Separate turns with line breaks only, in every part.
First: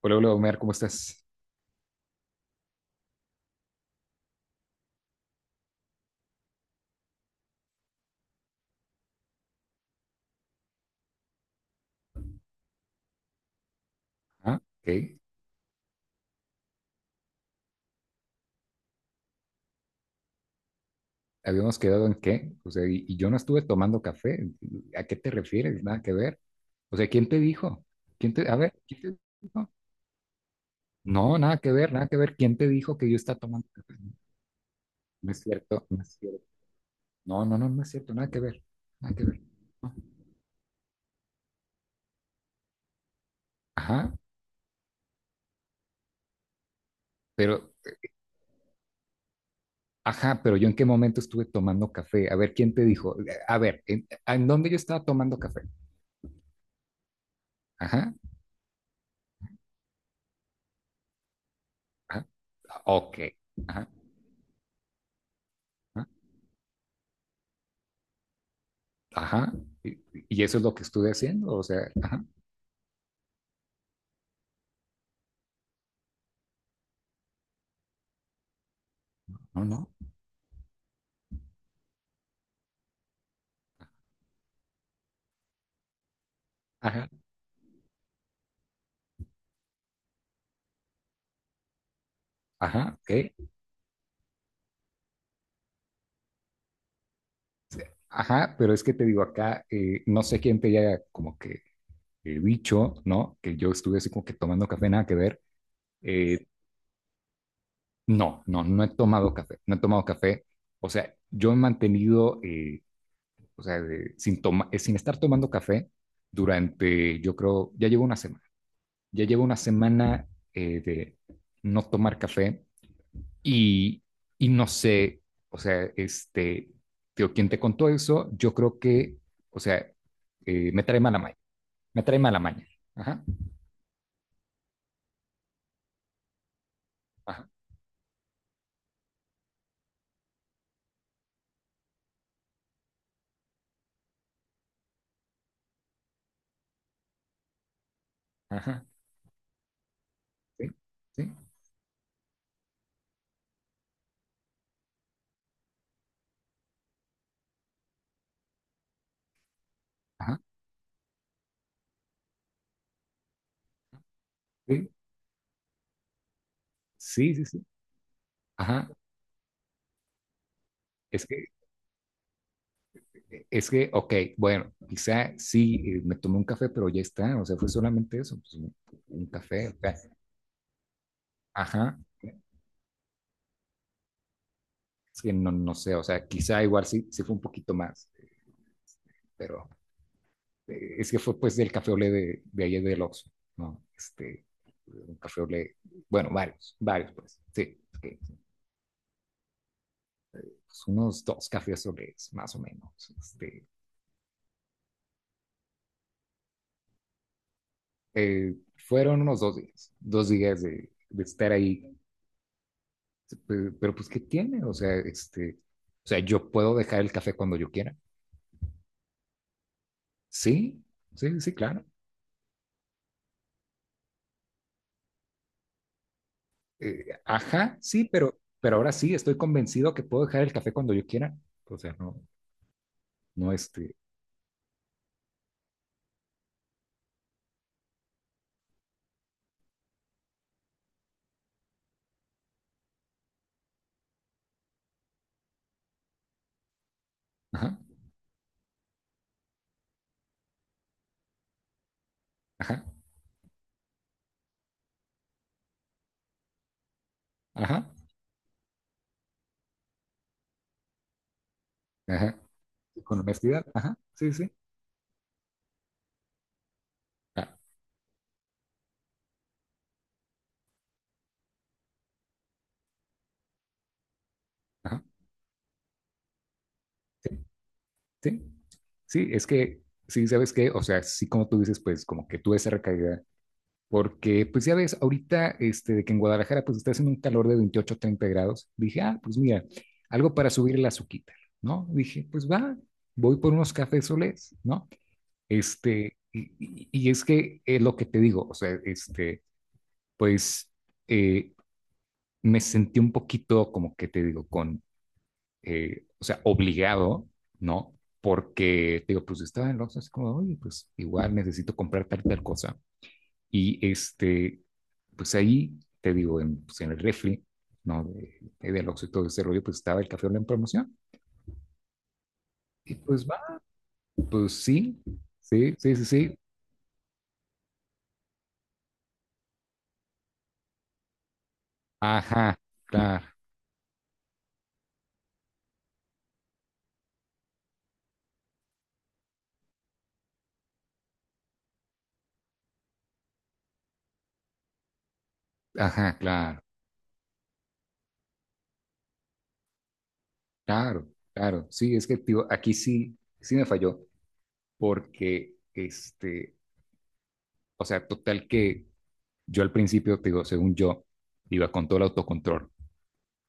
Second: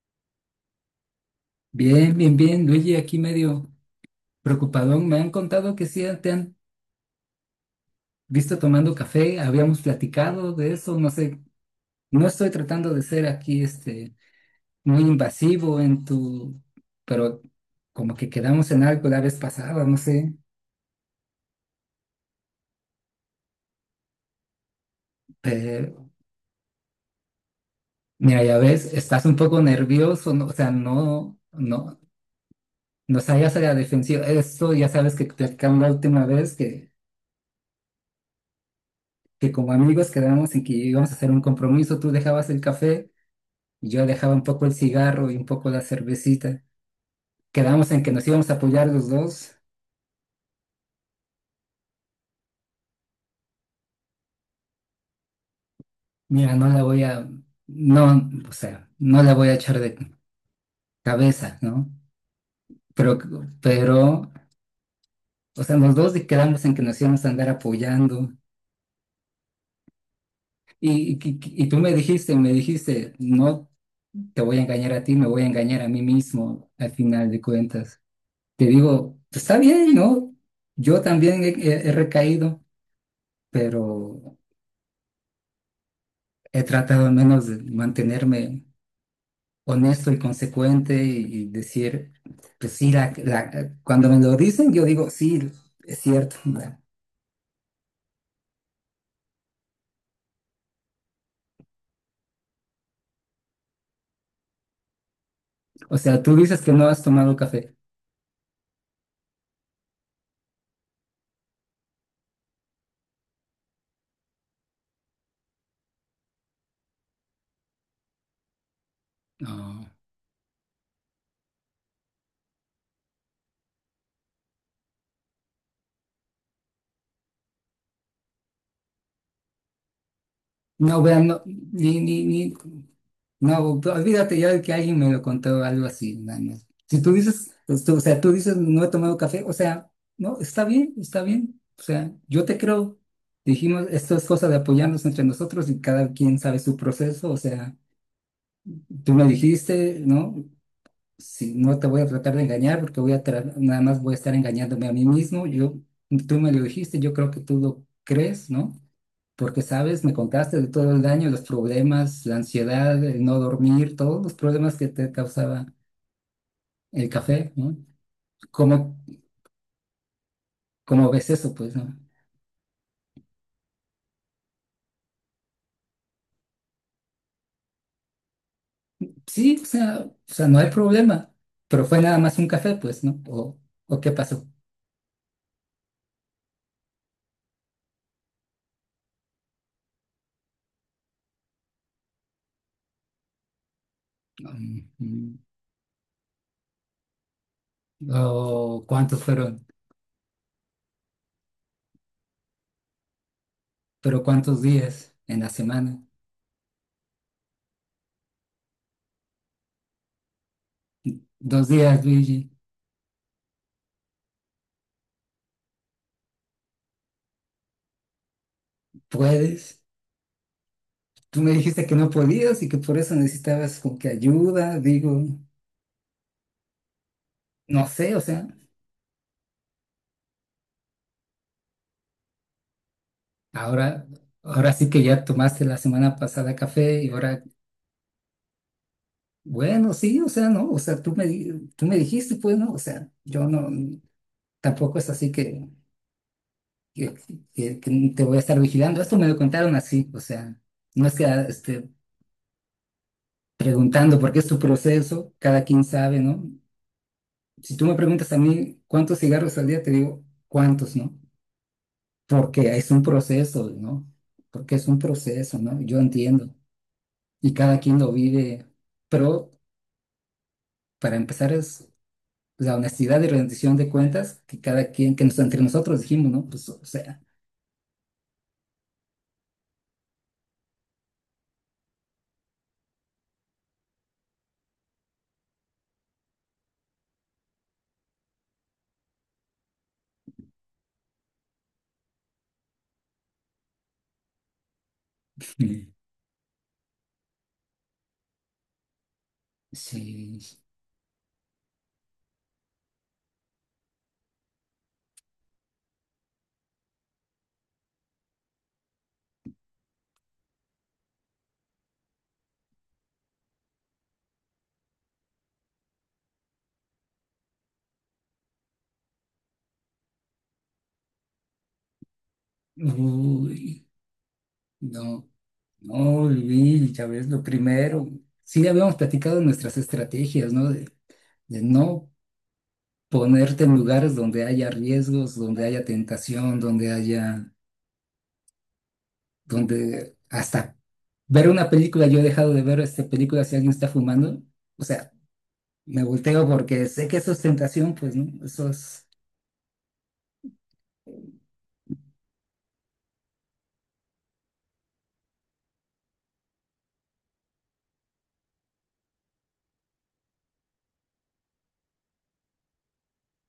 Hola, hola Omar, ¿cómo estás?
Bien, bien, bien, Luigi, aquí medio preocupadón. Me han contado que sí te han visto tomando café, habíamos platicado de eso, no sé, no estoy tratando de ser aquí
Ah, ok.
muy invasivo en tu, pero como que quedamos en algo la vez pasada, no sé.
¿Habíamos quedado en qué? O sea, y yo no estuve tomando café. ¿A qué te refieres?
Te-
Nada que ver. O sea, ¿quién te dijo?
Mira,
A
ya
ver,
ves,
¿quién te
estás un poco
dijo?
nervioso, no, o sea, no,
No, nada que ver,
no,
nada que ver. ¿Quién te dijo que yo
no
estaba
hayas a
tomando
la
café?
defensiva. Esto ya sabes que
No es
platicamos
cierto,
la
no es
última
cierto.
vez que,
No, no, no, no es cierto, nada que ver, nada que ver.
como
No.
amigos quedamos en que íbamos a hacer un compromiso, tú dejabas el café. Yo
Ajá,
dejaba un poco el cigarro y un poco la cervecita.
pero,
Quedamos en que nos íbamos a apoyar los dos.
ajá, pero yo ¿en qué momento estuve tomando café? A ver, ¿quién te dijo? A ver, ¿en dónde yo estaba tomando café?
Mira, no la voy a,
Ajá,
no, o sea, no la voy a echar de cabeza, ¿no?
ajá,
Pero,
ok, ajá. Ajá.
pero, o sea, los dos quedamos en que nos íbamos a andar apoyando.
Ajá. Y, y eso es lo que estuve
Y, y,
haciendo. O
y tú
sea,
me
ajá,
dijiste, no te voy a engañar a ti, me voy a engañar a mí mismo al final de cuentas. Te digo, "Pues está
no, no.
bien, ¿no? Yo también he recaído, pero he tratado
Ajá,
al menos de mantenerme honesto y consecuente y decir, pues sí,
ajá, ok.
cuando me lo dicen, yo digo, sí, es cierto.
Ajá, pero es que te digo acá, no sé quién te haya como que dicho, ¿no? Que yo estuve así como que tomando café, nada que ver.
O sea, tú
Eh,
dices que no has tomado café.
no, no, no he tomado café, no he tomado café. O sea, yo he mantenido, o sea, sin estar tomando café durante, yo creo, ya llevo una
No,
semana de no tomar café. Y, y no sé, o sea, este, tío, ¿quién te contó eso? Yo creo que, o sea, me trae
no,
mala
vean,
maña,
no, ni,
me trae
ni,
mala
ni,
maña. Ajá,
no, olvídate ya de que alguien me lo contó algo así. Nada más. Si tú
ajá,
dices, pues, o sea, tú dices, no he tomado café, o sea, no, está bien, está bien. O sea, yo te creo. Dijimos, esto es cosa de apoyarnos entre nosotros y cada quien sabe su proceso, o sea.
ajá,
Tú me dijiste, ¿no?
sí, sí,
Si no te voy a tratar de engañar porque nada más voy a estar engañándome a mí mismo. Tú me lo dijiste, yo creo que tú lo crees, ¿no? Porque, sabes, me
ajá,
contaste de todo el daño, los problemas, la ansiedad, el no dormir, todos los problemas que
sí,
te causaba el
sí, sí,
café,
sí,
¿no?
ajá.
¿Cómo, cómo
Es
ves
que,
eso, pues, no?
es que, ok, bueno, quizá sí, me tomé un café, pero ya está, o sea, fue solamente eso, pues, un,
Sí, o
café, o sea,
sea, o sea, no hay problema, pero
ajá,
fue nada más un café, pues, ¿no? ¿O qué pasó?
es que no, no sé, o sea, quizá igual sí, sí fue un poquito más, este, pero es que fue pues del café olé de ayer del Oxxo, ¿no? Este,
Mm,
un
mm.
café olé, bueno, varios, varios pues, sí, que,
¿O cuántos fueron?
pues, unos dos cafés olés más o menos. Este,
Pero ¿cuántos días en la semana?
fueron unos dos días de, estar
Dos
ahí,
días, Luigi.
pues ¿qué tiene? O sea, este, o sea, yo puedo dejar el café cuando yo quiera.
¿Puedes?
Sí,
Tú
sí,
me
sí, claro.
dijiste que no podías y que por eso necesitabas como que ayuda, digo,
Ajá,
no
sí,
sé, o
pero,
sea,
pero ahora sí, estoy convencido que puedo dejar el café cuando yo quiera. O sea, no, no este,
ahora, sí que ya tomaste la semana pasada café y ahora, bueno, sí, o sea, no, o sea, tú me dijiste, pues, no, o sea, yo no, tampoco es así que, que,
ajá,
que te voy a estar vigilando. Esto me lo contaron así, o sea, no es que,
ajá,
preguntando porque es tu proceso, cada quien sabe, ¿no? Si tú
ajá.
me preguntas a mí cuántos cigarros al día, te digo cuántos, ¿no?
Ajá.
Porque es un
Sí, con honestidad,
proceso,
ajá,
¿no?
sí, sí.
Porque es un proceso, ¿no? Yo entiendo.
Ah,
Y cada quien lo vive. Pero para empezar es la honestidad y rendición de cuentas que cada
ajá,
quien, que nos, entre nosotros dijimos, ¿no? Pues, o sea,
sí, sí. Sí, es que, sí, ¿sabes qué? O sea, sí, como tú dices, pues como que tuve esa recaída, porque pues ya ves, ahorita, este, de que en Guadalajara pues está haciendo un calor de 28 30 grados, dije, ah, pues mira, algo para subir el azuquita, ¿no? Dije, pues va, voy por unos cafés solés, ¿no?
Mm.
Este, y es que es lo que te digo, o sea, este,
sí.
pues eh, me sentí un poquito como que te digo, con o sea, obligado, ¿no? Porque, te digo, pues estaba en el Oxxo así como, oye, pues igual necesito comprar tal y tal cosa. Y este, pues ahí, te digo, en el refri, ¿no? Del Oxxo y todo ese rollo, pues estaba el café Olé en promoción. Y pues va,
Uy,
pues sí,
no,
sí, sí, sí,
no,
sí.
Luis, ya ves, lo primero. Sí, habíamos platicado nuestras estrategias, ¿no? De no
Ajá, claro,
ponerte en lugares donde haya riesgos, donde haya tentación, donde hasta ver una película, yo he dejado de ver esta película si alguien está fumando, o sea, me
ajá,
volteo
claro,
porque sé que eso es tentación, pues, ¿no? Eso es...
claro, claro. Sí, es que, tío, aquí sí, sí, me falló, porque, este, o sea, total que yo al principio, te digo, según yo, iba con todo el autocontrol,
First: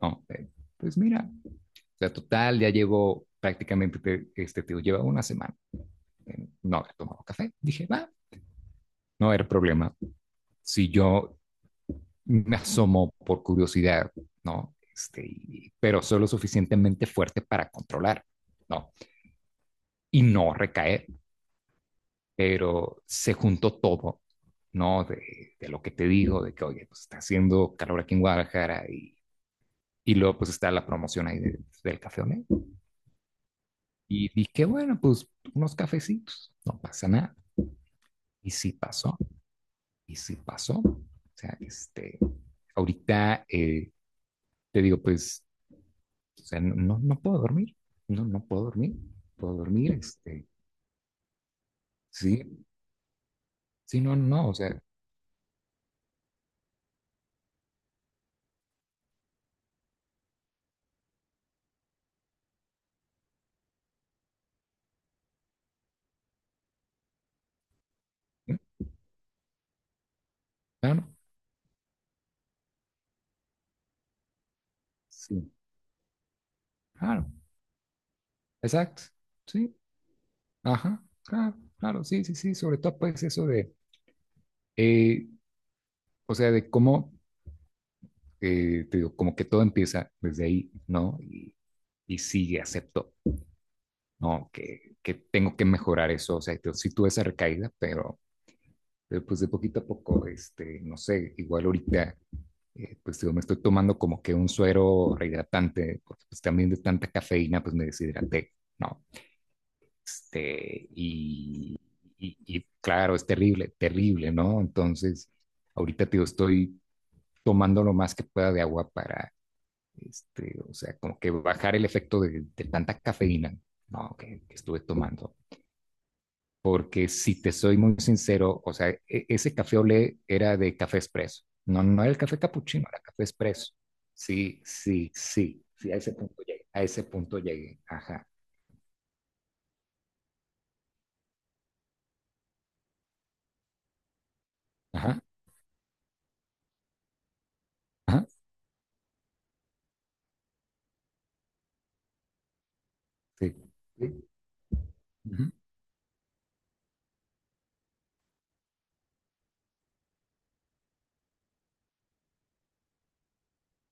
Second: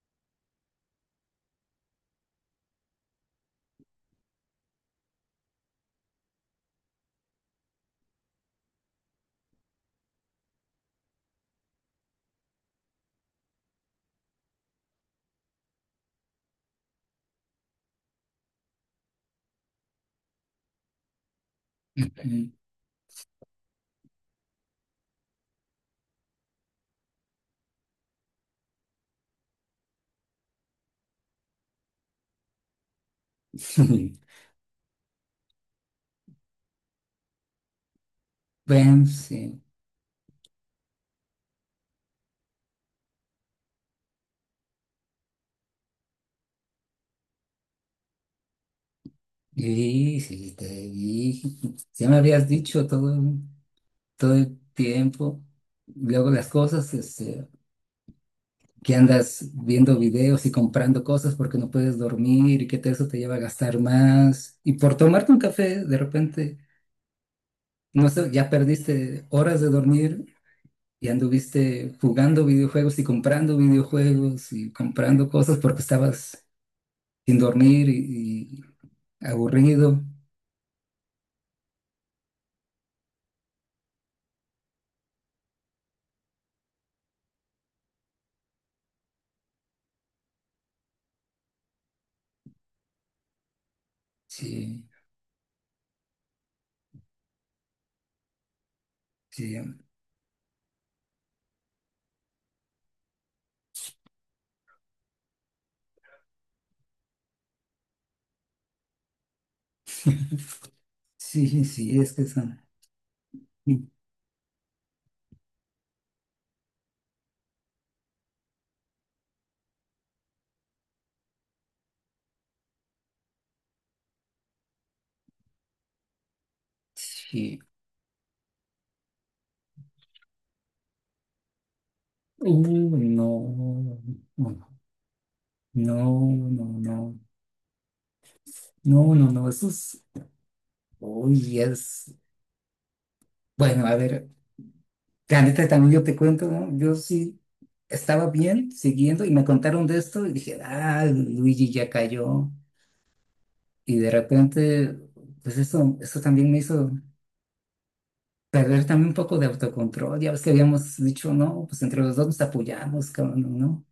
¿no? Pues mira, o sea, total, ya llevo prácticamente, este, te digo, lleva una semana, no había tomado café. Dije, va, no era problema. Si yo me asomo por curiosidad, ¿no? Este, pero solo suficientemente fuerte para controlar, ¿no? Y no recaer, pero se juntó todo, ¿no? De lo que te digo, de que, oye, pues está haciendo calor aquí en Guadalajara. Y luego pues está la promoción ahí del café Olé. Y dije, bueno, pues unos cafecitos, no pasa nada. Y sí
Bueno,
pasó,
sí.
y sí pasó. O sea, este, ahorita te digo, pues, o sea, no, no no puedo dormir, no, no puedo dormir, puedo dormir,
Y
este,
sí, te dije, ya me habías
sí,
dicho todo,
sí, no,
todo
no, o
el
sea,
tiempo. Luego las cosas, que andas viendo videos y comprando cosas porque no puedes dormir y que eso te lleva a gastar más. Y por tomarte un café, de repente, no sé, ya
¿eh?
perdiste horas de dormir
Claro,
y anduviste jugando videojuegos y comprando
sí,
cosas porque estabas
claro,
sin dormir
exacto,
y
sí,
aburrido.
ajá, claro, claro, sí, sí, sí, sobre todo pues eso de, eh, o sea, de cómo te digo, como que todo empieza desde ahí, ¿no? Y sí, acepto, ¿no?
Sí,
Que tengo que mejorar eso, o sea, yo sí tuve esa recaída, pero, pues de
sí,
poquito a poco, este, no sé, igual ahorita, pues digo, me estoy tomando como que un suero rehidratante, porque pues también de tanta cafeína, pues me deshidraté, ¿no? Este,
sí,
y,
sí, es que
y,
son...
y claro, es terrible, terrible, ¿no? Entonces, ahorita, te digo, estoy tomando lo más que pueda de agua. Para Este, o sea, como que bajar el efecto de, tanta cafeína, no, que, estuve tomando. Porque si te
Sí.
soy muy sincero, o sea, ese café olé era de café expreso. No, no era el café capuchino, era café expreso.
No, no,
Sí, sí, sí, sí, a
no,
ese punto
no,
llegué.
no,
A ese
no,
punto llegué. Ajá,
no, no, no, eso es... Uy, es, bueno, a ver,
ajá,
la también yo te cuento, ¿no? Yo sí
ajá,
estaba bien siguiendo y me contaron de esto y dije, ah, Luigi ya cayó.
sí,
Y
sí,
de repente,
ujú,
pues eso también me hizo perder también un poco de autocontrol. Ya ves que habíamos dicho, no, pues entre los dos nos apoyamos, cabrón, ¿no?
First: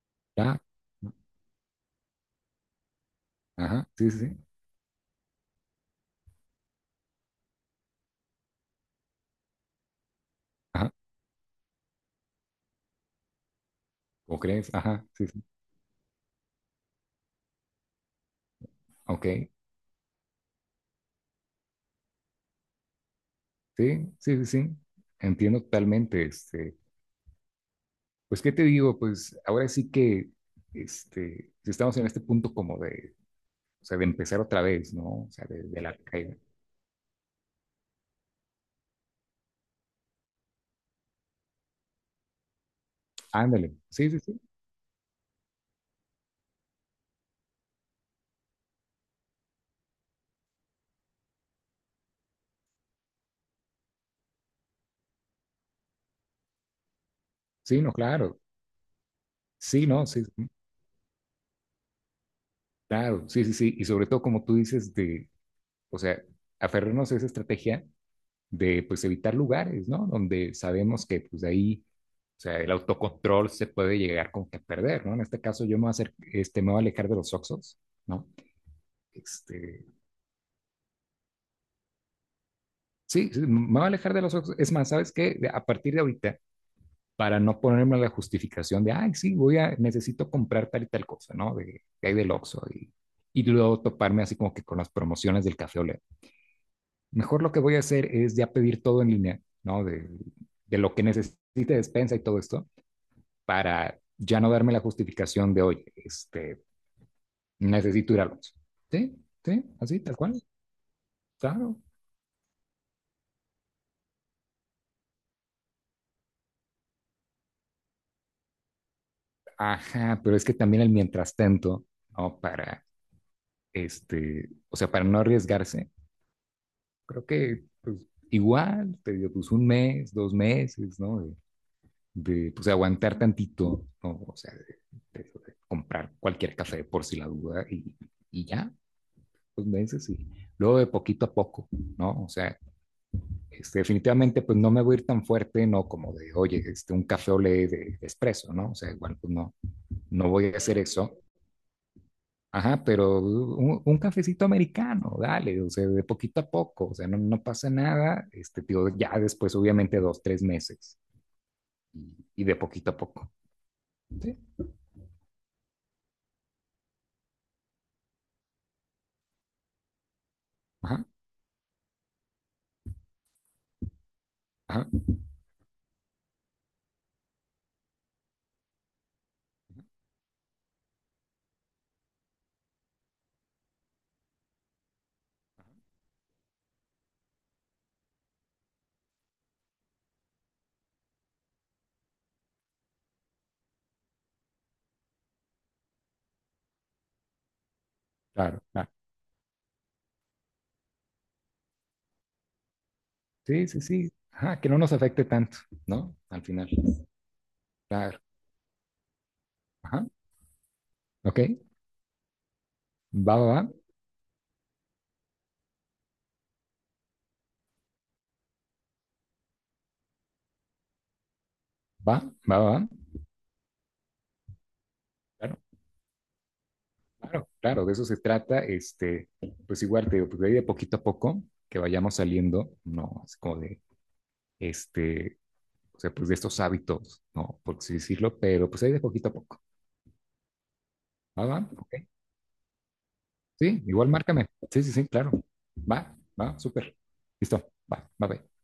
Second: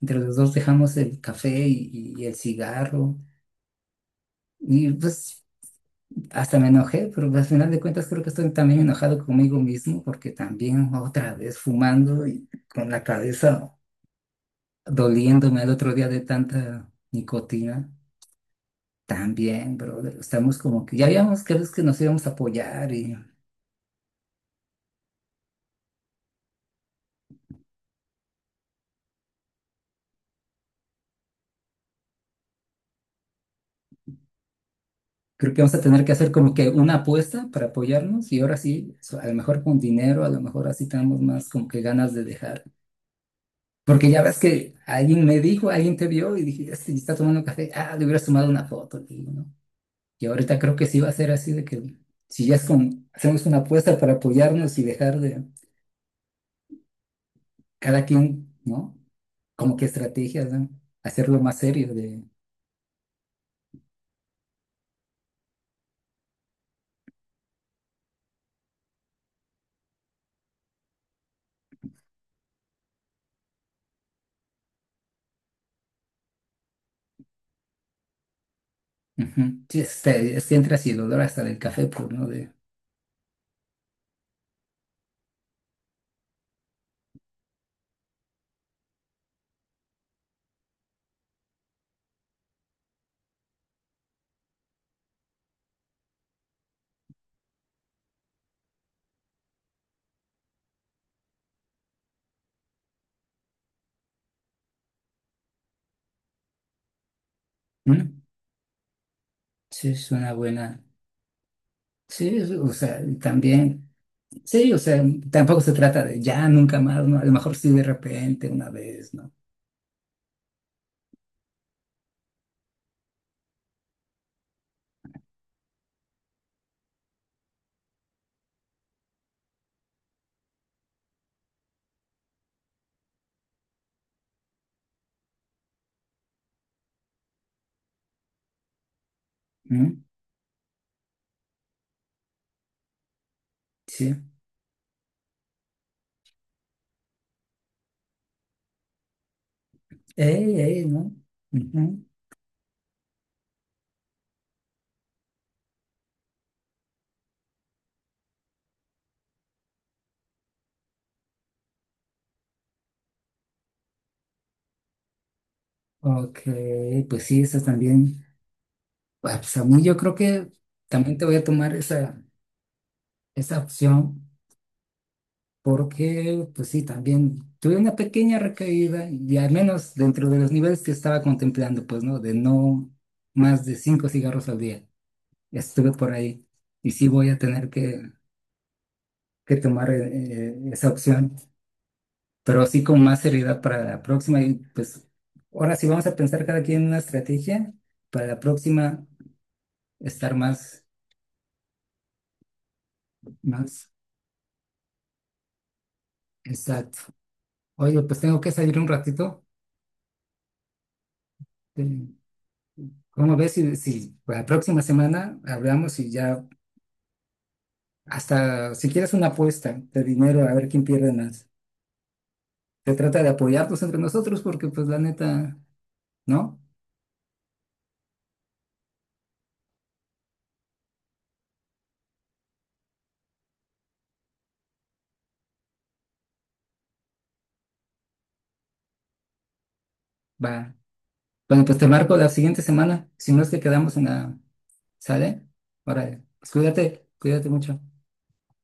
Entre los dos
ya,
dejamos el café y el cigarro.
ajá, sí, sí, sí,
Y pues hasta me enojé, pero al final de cuentas creo que estoy también enojado conmigo mismo porque
ajá,
también otra vez fumando y con la cabeza
¿o crees? Ajá, sí, sí,
doliéndome el otro día de tanta nicotina.
ok, sí,
También, brother, estamos como que ya habíamos creído que nos íbamos a apoyar y
sí, sí, sí, entiendo totalmente, este. Pues, ¿qué te digo? Pues ahora sí que este, si estamos en este punto como de, o sea, de empezar otra vez, ¿no? O sea,
creo que
de,
vamos a
de la
tener que hacer
caída.
como que una apuesta para apoyarnos y ahora sí, a lo mejor con dinero, a lo mejor así tenemos más como que ganas de dejar.
Ándale,
Porque
sí, sí,
ya ves
sí,
que alguien me dijo, alguien te vio y dije, este está tomando café, ah, le hubieras tomado una foto, le digo, ¿no? Y ahorita creo que sí va a ser así de que si ya es con, hacemos una apuesta para apoyarnos y dejar de
sí, no,
cada
claro,
quien, ¿no? Como que
sí, no, sí, sí,
estrategias, ¿no? Hacerlo más serio de...
claro, sí, sí, sí, y sobre todo como tú dices de, o sea, aferrarnos a esa estrategia de, pues, evitar lugares, ¿no? Donde sabemos que, pues, de ahí, o sea, el autocontrol se puede llegar como que a perder, ¿no? En este caso yo me voy a hacer, este, me voy a alejar de los oxos, ¿no?
Ujú. Sí,
Este,
este entras y el olor hasta del café, pues, ¿no? De,
sí, sí, me voy a alejar de los ojos. Es más, ¿sabes qué? A partir de ahorita, para no ponerme la justificación de, ay, sí, necesito comprar tal y tal cosa, ¿no? De, que hay del Oxxo y, luego toparme así como que con las promociones del Café Olé. Mejor lo que voy a hacer es ya pedir todo en línea, ¿no? De lo que necesite despensa y todo esto, para ya no darme la justificación de, oye, este, necesito
¿mm?
ir al Oxxo. Sí, sí,
Sí,
así,
es
tal
una
cual,
buena...
claro.
Sí, o sea, y también... Sí, o sea, tampoco se trata de ya, nunca más, ¿no? A lo mejor sí de repente, una vez, ¿no?
Ajá, pero es que también el mientras tanto, ¿no? Para este, o sea, para no arriesgarse, creo que pues, igual, te digo, pues un mes, dos meses, ¿no? Pues aguantar tantito, ¿no? O sea, de comprar cualquier café por si la duda y ya, dos
¿Mm?
meses y luego de poquito a poco, ¿no? O sea, este,
Sí.
definitivamente pues no me voy a ir tan fuerte, no como de, oye, este, un café ole de, espresso, ¿no? O sea, igual pues no, no voy a
Ey,
hacer
ey, ¿no?
eso.
Ujú.
Ajá, pero un cafecito americano, dale, o sea, de poquito a poco, o sea, no, no pasa nada, este, tío, ya después, obviamente, dos, tres meses, y de poquito a poco, ¿sí?
Ok, pues sí, eso también. Pues a mí yo creo que
Ajá,
también te voy a tomar esa opción
ajá,
porque, pues sí, también tuve una pequeña recaída y al menos dentro de los niveles que estaba contemplando, pues no, de no más de cinco cigarros al día. Estuve por ahí y sí voy a tener que, tomar esa opción, pero así con más seriedad para la próxima y pues ahora sí vamos a pensar cada quien una estrategia para la
claro, claro,
próxima estar más,
sí, sí,
más
sí, ajá, que no nos afecte tanto, ¿no? Al final,
exacto. Oye,
claro,
pues tengo que salir un ratito.
ajá, ok,
Eh, ¿Cómo
va,
ves
va,
si, la próxima semana hablamos y ya hasta si quieres una apuesta de dinero a ver quién pierde más?
va, va, va, va, va,
Se trata de apoyarnos entre nosotros porque pues la neta,
claro,
¿no?
claro, claro, de eso se trata, este, pues igual, te digo, pues de ahí de poquito a poco, que vayamos saliendo, no, es como de, este, o sea, pues de estos hábitos, ¿no? Por así decirlo, pero pues ahí de poquito a poco.
Va.
¿Va,
Bueno,
va?
pues te
Ok.
marco la siguiente semana. Si no es que
Sí,
quedamos en
igual
la...
márcame. Sí, sí, sí, claro.
¿Sale?
Va,
Órale. Pues
va, súper.
cuídate, cuídate
Listo.
mucho.
Va, va, va.